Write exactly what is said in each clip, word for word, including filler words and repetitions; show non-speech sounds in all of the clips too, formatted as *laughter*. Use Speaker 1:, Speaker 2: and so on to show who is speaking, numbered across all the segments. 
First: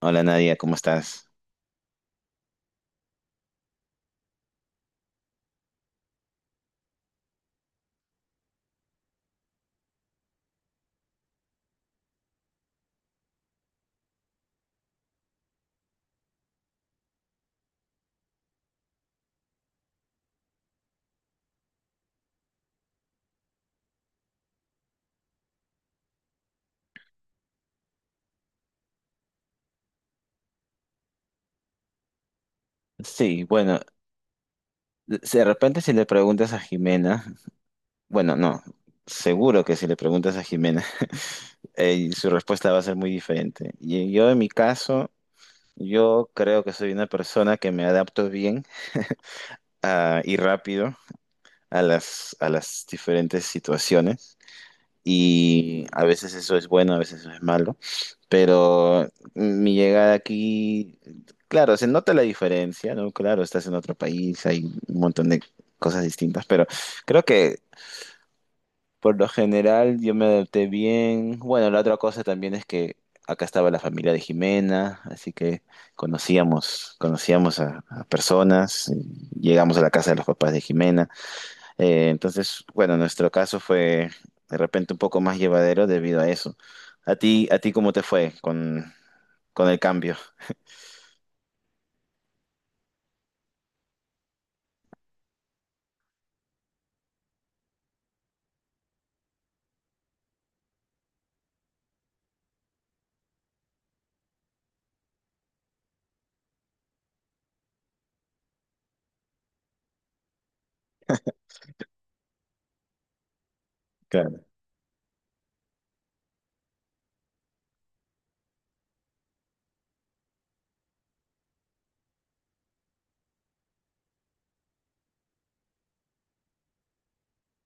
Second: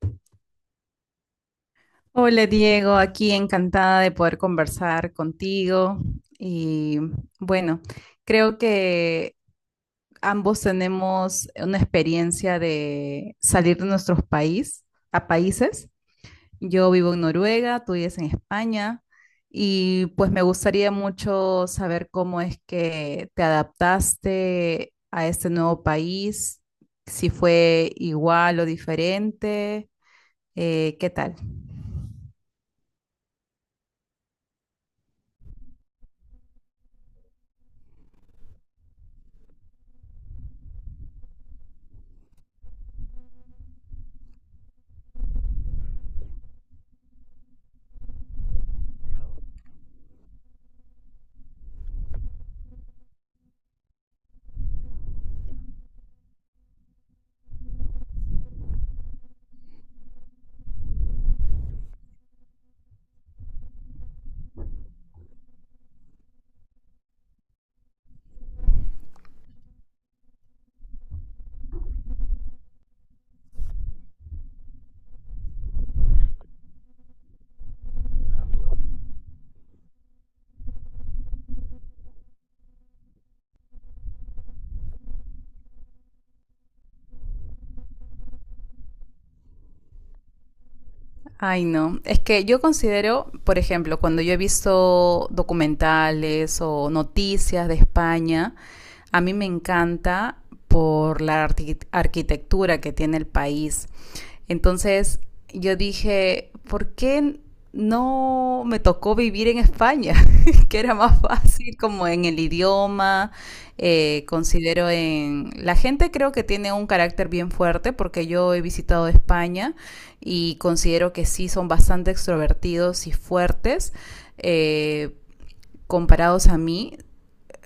Speaker 1: Hola Nadia, ¿cómo estás?
Speaker 2: Hola Diego, aquí encantada de poder conversar contigo. Y bueno, creo que ambos tenemos una experiencia de salir de nuestros país a países. Yo vivo en Noruega, tú vives en España y pues me gustaría mucho saber cómo es que te adaptaste a este nuevo país, si fue igual o diferente, eh, ¿qué tal?
Speaker 1: Sí, bueno, de de repente si le preguntas a Jimena, bueno, no, seguro que si le preguntas a Jimena, *laughs* eh, su respuesta va a ser muy diferente. Y yo en mi caso, yo creo que soy una persona que me adapto bien ah, y rápido a las, a las diferentes situaciones, y a veces eso es bueno, a veces eso es malo. Pero mi llegada aquí, claro, se nota la diferencia, ¿no? Claro, estás en otro país, hay un montón de cosas distintas, pero creo que por lo general yo me adapté bien. Bueno, la otra cosa también es que acá estaba la familia de Jimena, así que conocíamos, conocíamos a, a personas, llegamos a la casa de los papás de Jimena. Eh, entonces, bueno, nuestro caso fue de repente un poco más llevadero debido a eso. ¿A ti, a ti cómo te fue con, con el cambio?
Speaker 2: Ay, no. Es que yo considero, por ejemplo, cuando yo he visto documentales o noticias de España, a mí me encanta por la arqui- arquitectura que tiene el país. Entonces yo dije, ¿por qué no me tocó vivir en España? *laughs* Que era más fácil como en el idioma, eh,
Speaker 1: Claro.
Speaker 2: considero en... La gente creo que tiene un carácter bien fuerte porque yo he visitado España y considero que sí son bastante extrovertidos y fuertes. eh, Comparados a mí,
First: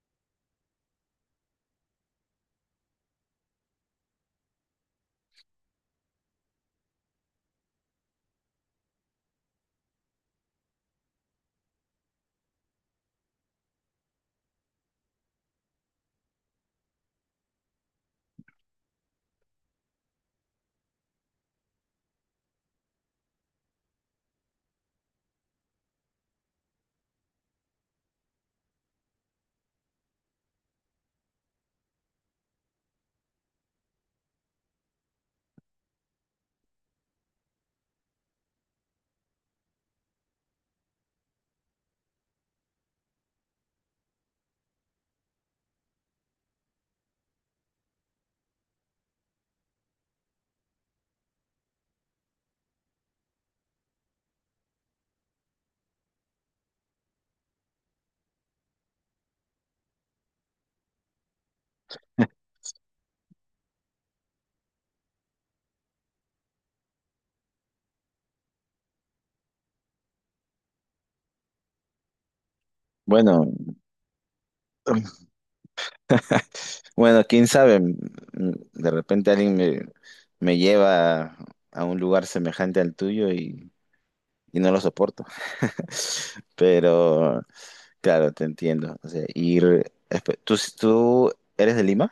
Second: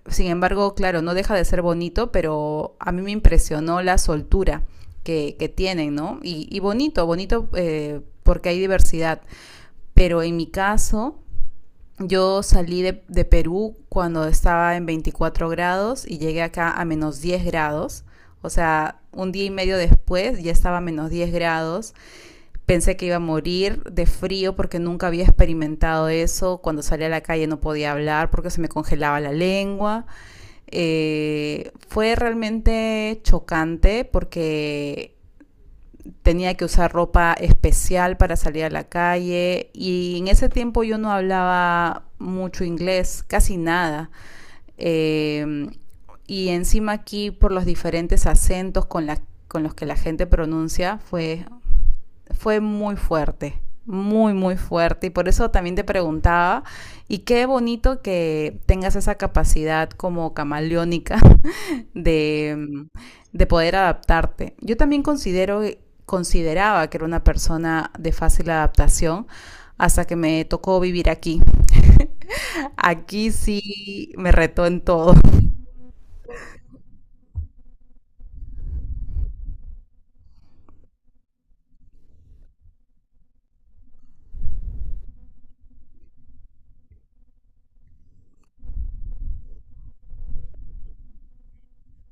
Speaker 2: sin embargo, claro, no deja de ser bonito, pero a mí me impresionó la soltura que, que tienen, ¿no? Y, y bonito, bonito eh, porque hay diversidad. Pero en mi caso, yo salí de, de, Perú cuando estaba en veinticuatro grados y llegué acá a menos diez grados. O sea, un día y medio después ya estaba a menos diez grados. Pensé que iba a morir de frío porque nunca había experimentado eso. Cuando salí a la calle no podía hablar porque se me congelaba la lengua. Eh, fue realmente chocante porque tenía que usar ropa especial para salir a la calle y en ese tiempo yo no hablaba mucho inglés, casi nada. Eh, y encima aquí por los diferentes acentos con, la, con los que la gente pronuncia fue fue muy fuerte, muy, muy fuerte. Y por eso también te preguntaba, y qué bonito que tengas esa capacidad como camaleónica *laughs* de, mm, de poder adaptarte. Yo también considero, consideraba que era una persona de fácil adaptación hasta que me tocó vivir aquí. *laughs* Aquí
Speaker 1: Bueno,
Speaker 2: sí me retó en todo.
Speaker 1: *laughs* bueno, quién sabe, mm, de repente alguien me, me lleva a, a un lugar semejante al tuyo y, y no lo soporto. *laughs* Pero, claro, te entiendo. O sea, ir, espe- ¿tú, tú eres de Lima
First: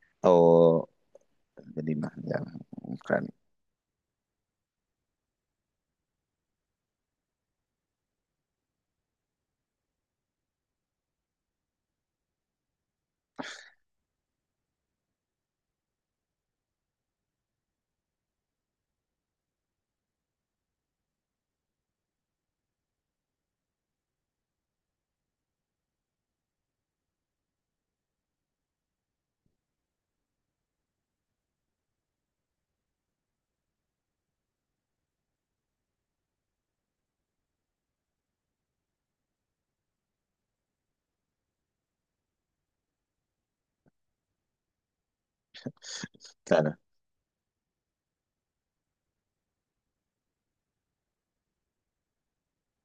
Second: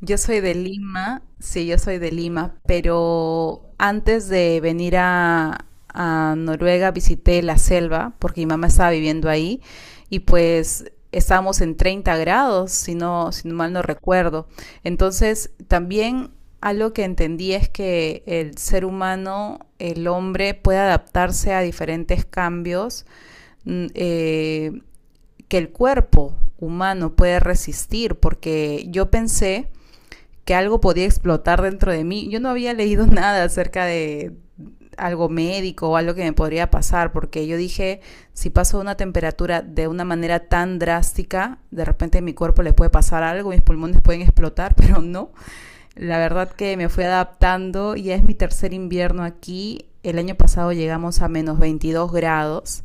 Speaker 2: Yo soy de
Speaker 1: o
Speaker 2: Lima, sí, yo
Speaker 1: de
Speaker 2: soy
Speaker 1: Lima?
Speaker 2: de
Speaker 1: Ya,
Speaker 2: Lima,
Speaker 1: claro,
Speaker 2: pero antes de venir a, a Noruega visité la selva porque mi mamá estaba viviendo ahí y pues estábamos en treinta grados, si no, si mal no recuerdo. Entonces, también algo que entendí es que el ser humano, el hombre, puede adaptarse a diferentes cambios. mm, eh, que el cuerpo humano puede resistir, porque yo pensé que algo podía explotar dentro de mí. Yo no había leído *laughs* nada acerca de algo médico o algo que me podría pasar, porque yo dije, si paso una temperatura de una manera tan drástica, de repente a mi cuerpo le puede pasar algo, mis pulmones pueden explotar, *laughs* pero no. La verdad que
Speaker 1: claro.
Speaker 2: me fui adaptando, ya es mi tercer invierno aquí. El año pasado llegamos a menos veintidós grados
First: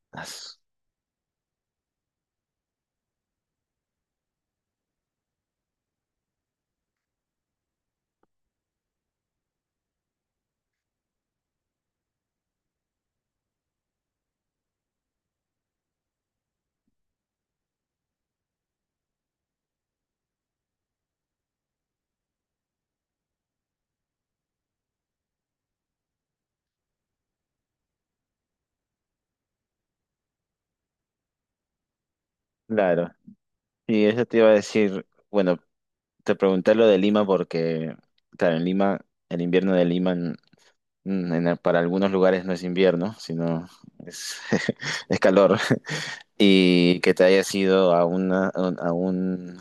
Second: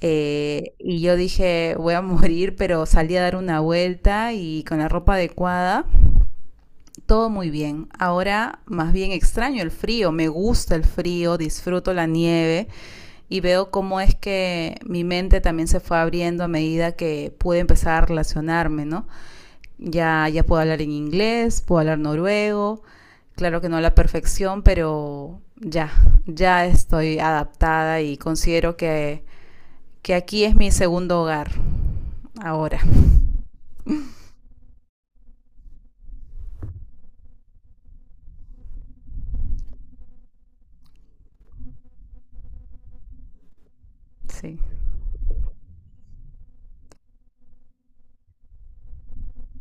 Speaker 2: eh, y yo dije, voy a *laughs* morir, pero salí a dar una vuelta y con la ropa adecuada todo muy bien. Ahora más bien extraño el frío, me gusta el frío, disfruto la nieve y veo cómo es que mi mente también se fue abriendo a medida que pude empezar a relacionarme, ¿no? Ya, ya puedo hablar en inglés, puedo hablar noruego, claro que no a la perfección, pero ya, ya estoy adaptada y considero que, que aquí es mi segundo hogar ahora.
Speaker 1: Claro, y eso te iba a decir, bueno, te pregunté lo de Lima porque, claro, en Lima, el invierno de Lima en- en- en- para algunos lugares no es invierno, sino es,
Speaker 2: Sí,
Speaker 1: *laughs* es calor, y que te hayas ido a, una, a un, a un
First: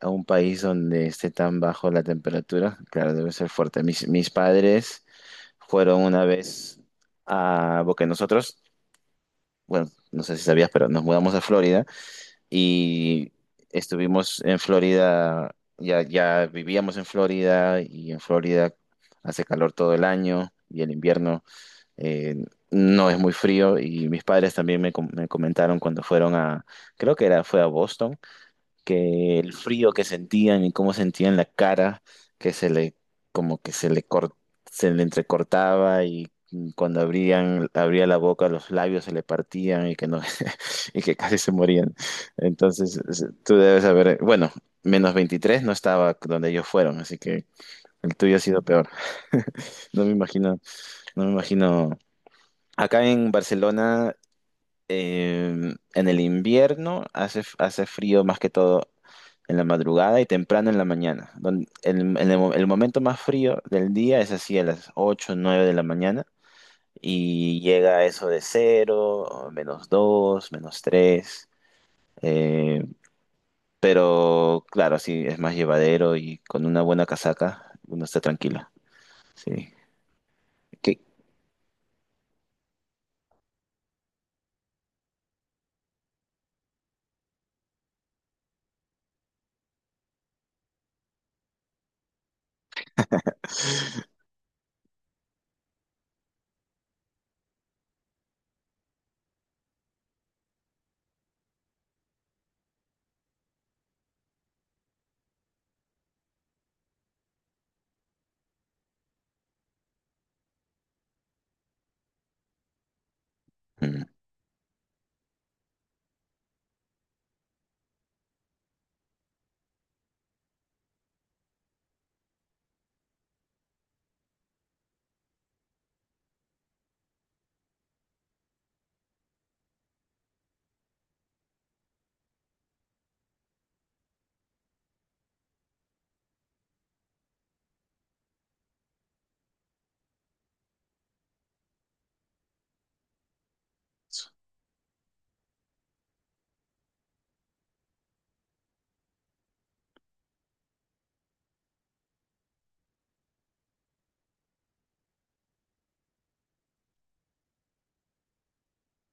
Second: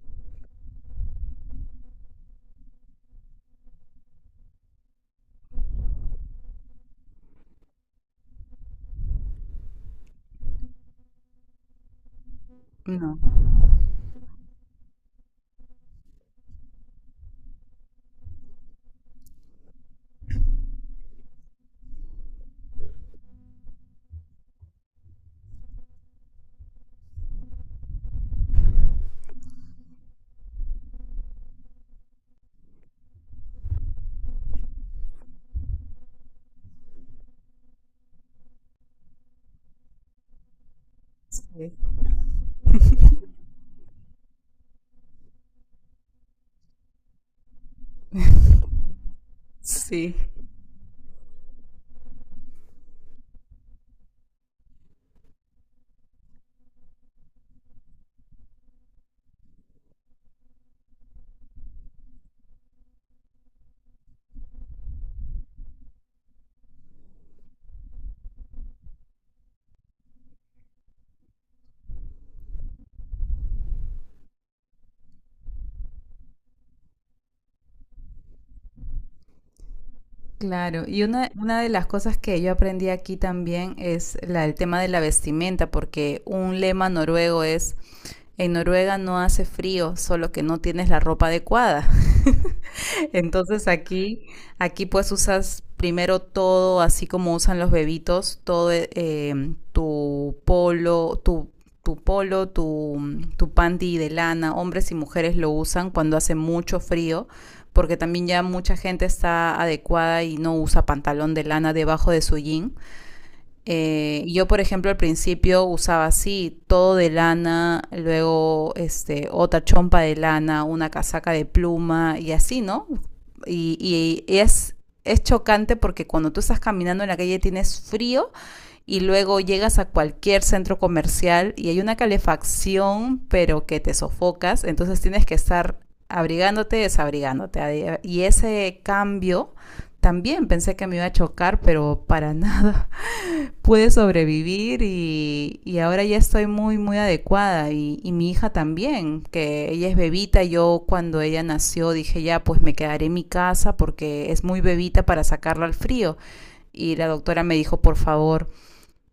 Speaker 1: a un país donde esté tan bajo la temperatura, claro, debe ser fuerte. Mis, mis padres fueron una vez a, porque nosotros, bueno, no sé si sabías, pero nos mudamos a Florida.
Speaker 2: no.
Speaker 1: Y estuvimos en Florida, ya, ya vivíamos en Florida, y en Florida hace calor todo el año y el invierno eh, no es muy frío, y mis padres también me, com- me comentaron cuando fueron a, creo que era, fue a Boston, que el frío que sentían y cómo sentían la cara, que se le, como que se le cor- se le entrecortaba, y cuando abrían, abría la boca, los labios se le partían y que no, *laughs* y que casi
Speaker 2: Sí.
Speaker 1: se morían. Entonces, es- tú debes saber, bueno, menos veintitrés no estaba donde ellos fueron, así que el tuyo ha sido peor. *laughs* No me
Speaker 2: Sí.
Speaker 1: imagino, no me imagino. Acá en Barcelona, Em, en el invierno hace, f- hace frío más que todo en la madrugada y temprano en la mañana. Don- el, en el mo- el momento más frío del día es así a las ocho o nueve de la mañana, y llega a eso de cero o menos dos, menos tres. eh, pero claro, sí, es más llevadero y con una buena casaca uno está tranquilo. Sí.
Speaker 2: Claro,
Speaker 1: ¿Qué?
Speaker 2: y una, una de las cosas que yo aprendí aquí también es la, el tema de la vestimenta, porque un lema noruego es, en Noruega no hace frío, solo que no tienes la ropa adecuada. Entonces aquí, aquí pues usas primero todo, así como usan los bebitos, todo eh, em, tu polo, tu, tu polo, tu, mm, tu panty de lana, hombres y mujeres lo usan cuando hace mucho frío, porque también ya mucha gente está adecuada y no usa pantalón de lana debajo de su jean.
Speaker 1: Mm,
Speaker 2: Eh, yo, por ejemplo, al principio usaba así, todo de lana, luego este, otra chompa de lana, una casaca de pluma y así, ¿no? Y, y- y es, es chocante porque cuando tú estás caminando en la calle tienes frío y luego llegas a cualquier centro comercial y hay una calefacción, pero que te sofocas, entonces tienes que estar abrigándote, desabrigándote. adi- Y ese cambio también pensé que me iba a chocar, pero para *laughs* nada pude sobrevivir y, y ahora ya estoy muy, muy adecuada. Y, y mi hija también, que ella es bebita. Yo cuando ella nació dije ya, pues me quedaré en mi casa porque es muy bebita para sacarla al frío. Y la doctora me dijo, por favor,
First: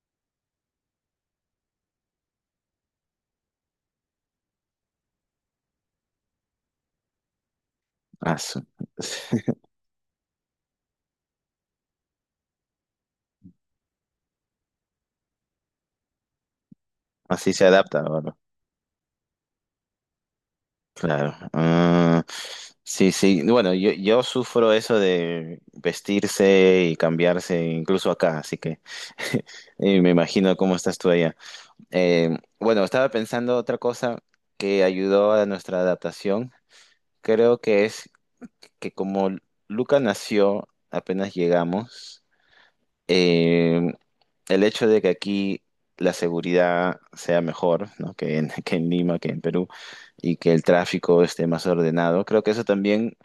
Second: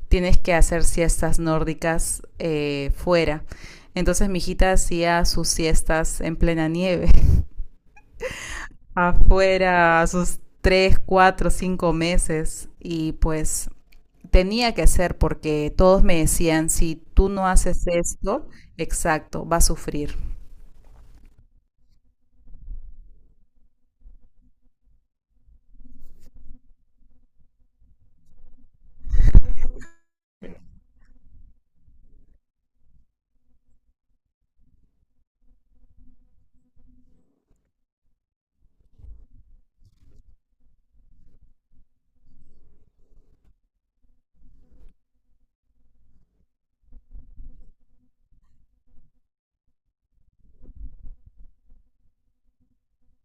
Speaker 2: tienes que hacer siestas nórdicas eh, fuera. Entonces mi hijita hacía sus siestas en plena nieve,
Speaker 1: ah, su-
Speaker 2: *laughs*
Speaker 1: *laughs*
Speaker 2: afuera, a sus tres cuatro cinco meses. Y pues tenía que hacer porque todos me decían, si tú no
Speaker 1: Así se
Speaker 2: haces
Speaker 1: adapta.
Speaker 2: esto, exacto, va a sufrir.
Speaker 1: Claro. Ah, sí, sí. Bueno, yo, yo sufro eso de vestirse y cambiarse, incluso acá, así que *laughs* eh, me imagino cómo estás tú allá. Eh, bueno, estaba pensando otra cosa que ayudó a nuestra adaptación. Creo que es que como Luca nació apenas llegamos, eh, el hecho de que aquí la seguridad sea mejor, ¿no? que en, *laughs* que en Lima, que en Perú, y que el tráfico esté más ordenado, creo que eso también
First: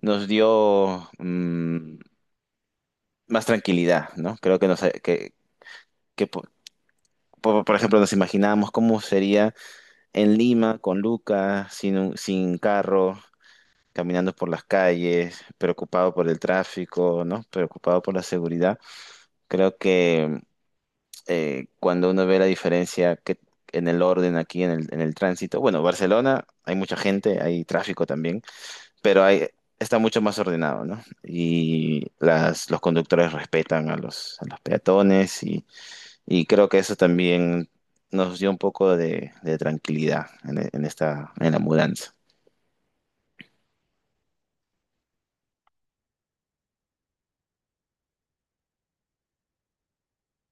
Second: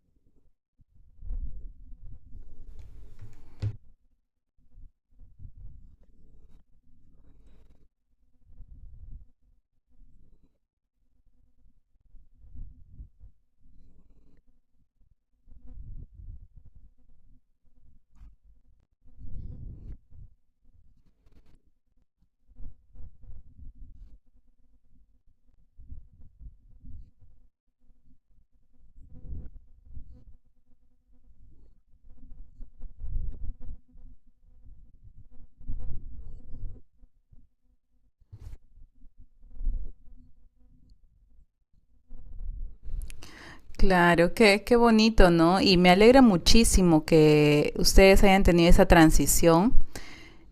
Speaker 1: nos dio mm, más tranquilidad, ¿no? Creo que, nos, que, que po- po- por, ejemplo, nos imaginábamos cómo sería en Lima con Lucas, sin, un- sin carro, caminando por las calles, preocupado por el tráfico, ¿no? Preocupado por la seguridad. Creo que eh, cuando uno ve la diferencia que, en el orden aquí, en el, en el tránsito, bueno, Barcelona hay mucha gente, hay tráfico también, pero hay, está mucho más ordenado, ¿no? Y las, los conductores respetan a los, a los peatones, y, y creo que eso también nos dio un poco de, de tranquilidad en, en esta, en la mudanza.
Speaker 2: Claro, qué, qué bonito, ¿no? Y me alegra muchísimo que ustedes hayan tenido esa transición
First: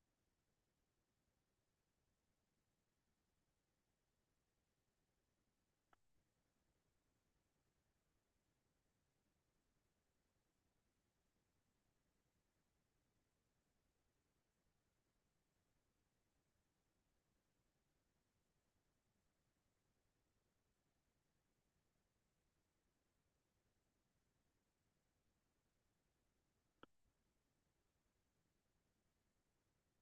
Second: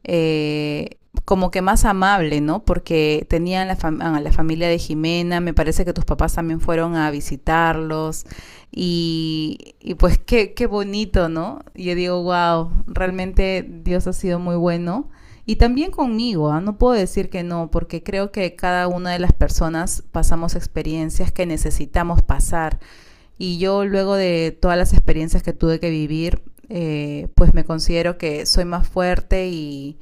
Speaker 2: eh, como que más amable, ¿no? Porque tenían la fam- a la familia de Jimena, me parece que tus papás también fueron a visitarlos y, y pues qué, qué bonito, ¿no? Yo digo, wow, realmente Dios ha sido muy bueno. Y también conmigo, ¿ah? No puedo decir que no, porque creo que cada una de las personas pasamos experiencias que necesitamos pasar y yo luego de todas las experiencias que tuve que vivir, eh, pues me considero que soy más fuerte y,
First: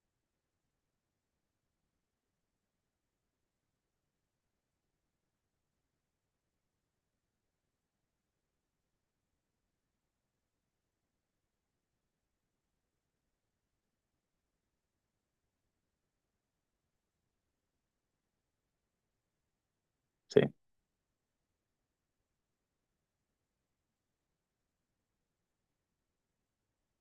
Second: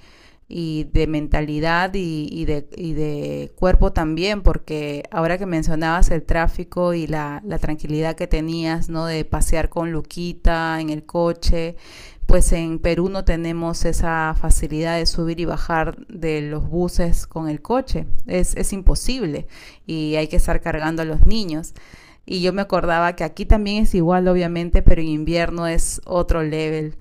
Speaker 2: y de mentalidad y, y, de, y, de, cuerpo también, porque ahora que mencionabas el tráfico y la, la, tranquilidad que tenías, ¿no? De pasear con Luquita en el coche, pues en Perú no tenemos esa facilidad de subir y bajar de los buses con el coche, es, es imposible y hay que
Speaker 1: Sí.
Speaker 2: estar cargando a los niños. Y yo me acordaba que aquí también es igual, obviamente, pero en invierno es otro level,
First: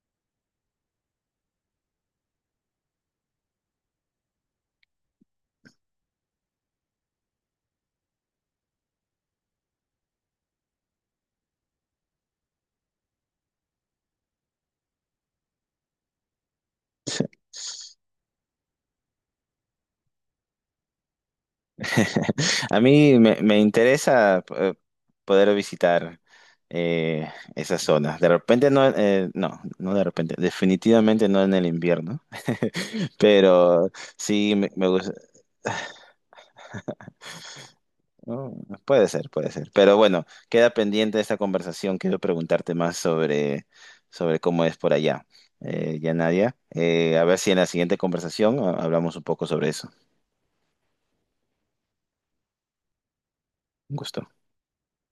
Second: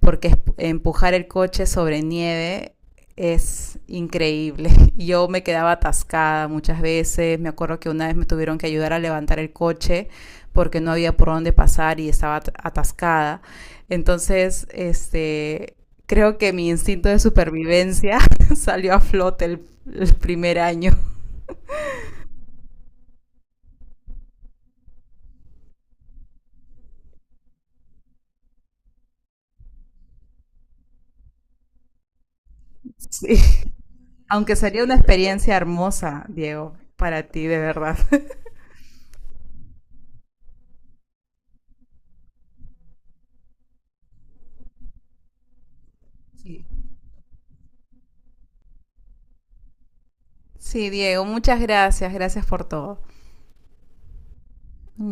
Speaker 2: porque empujar el coche sobre nieve es increíble. *laughs* Yo me quedaba atascada muchas veces, me acuerdo que una vez me tuvieron que ayudar a levantar el coche porque no había por dónde pasar y estaba atascada. Entonces, este, creo que mi instinto de supervivencia *laughs* salió a flote el, el primer año.
Speaker 1: *laughs* A mí me, me interesa eh, poder visitar eh, esas zonas. De repente no, eh, no, no de repente, definitivamente no en el invierno,
Speaker 2: *laughs*
Speaker 1: *laughs*
Speaker 2: Sí.
Speaker 1: pero sí
Speaker 2: Aunque
Speaker 1: me,
Speaker 2: sería
Speaker 1: me
Speaker 2: una
Speaker 1: gusta.
Speaker 2: experiencia hermosa, Diego, para ti, de verdad. *laughs*
Speaker 1: Oh, puede ser, puede ser. Pero bueno, queda pendiente esta conversación. Quiero preguntarte más sobre, sobre cómo es por allá. Eh, ya Nadia, eh, a ver si en la siguiente conversación ah, hablamos un poco sobre eso.
Speaker 2: Sí, Diego, muchas gracias, gracias por todo.
Speaker 1: Un gusto.
Speaker 2: Mm.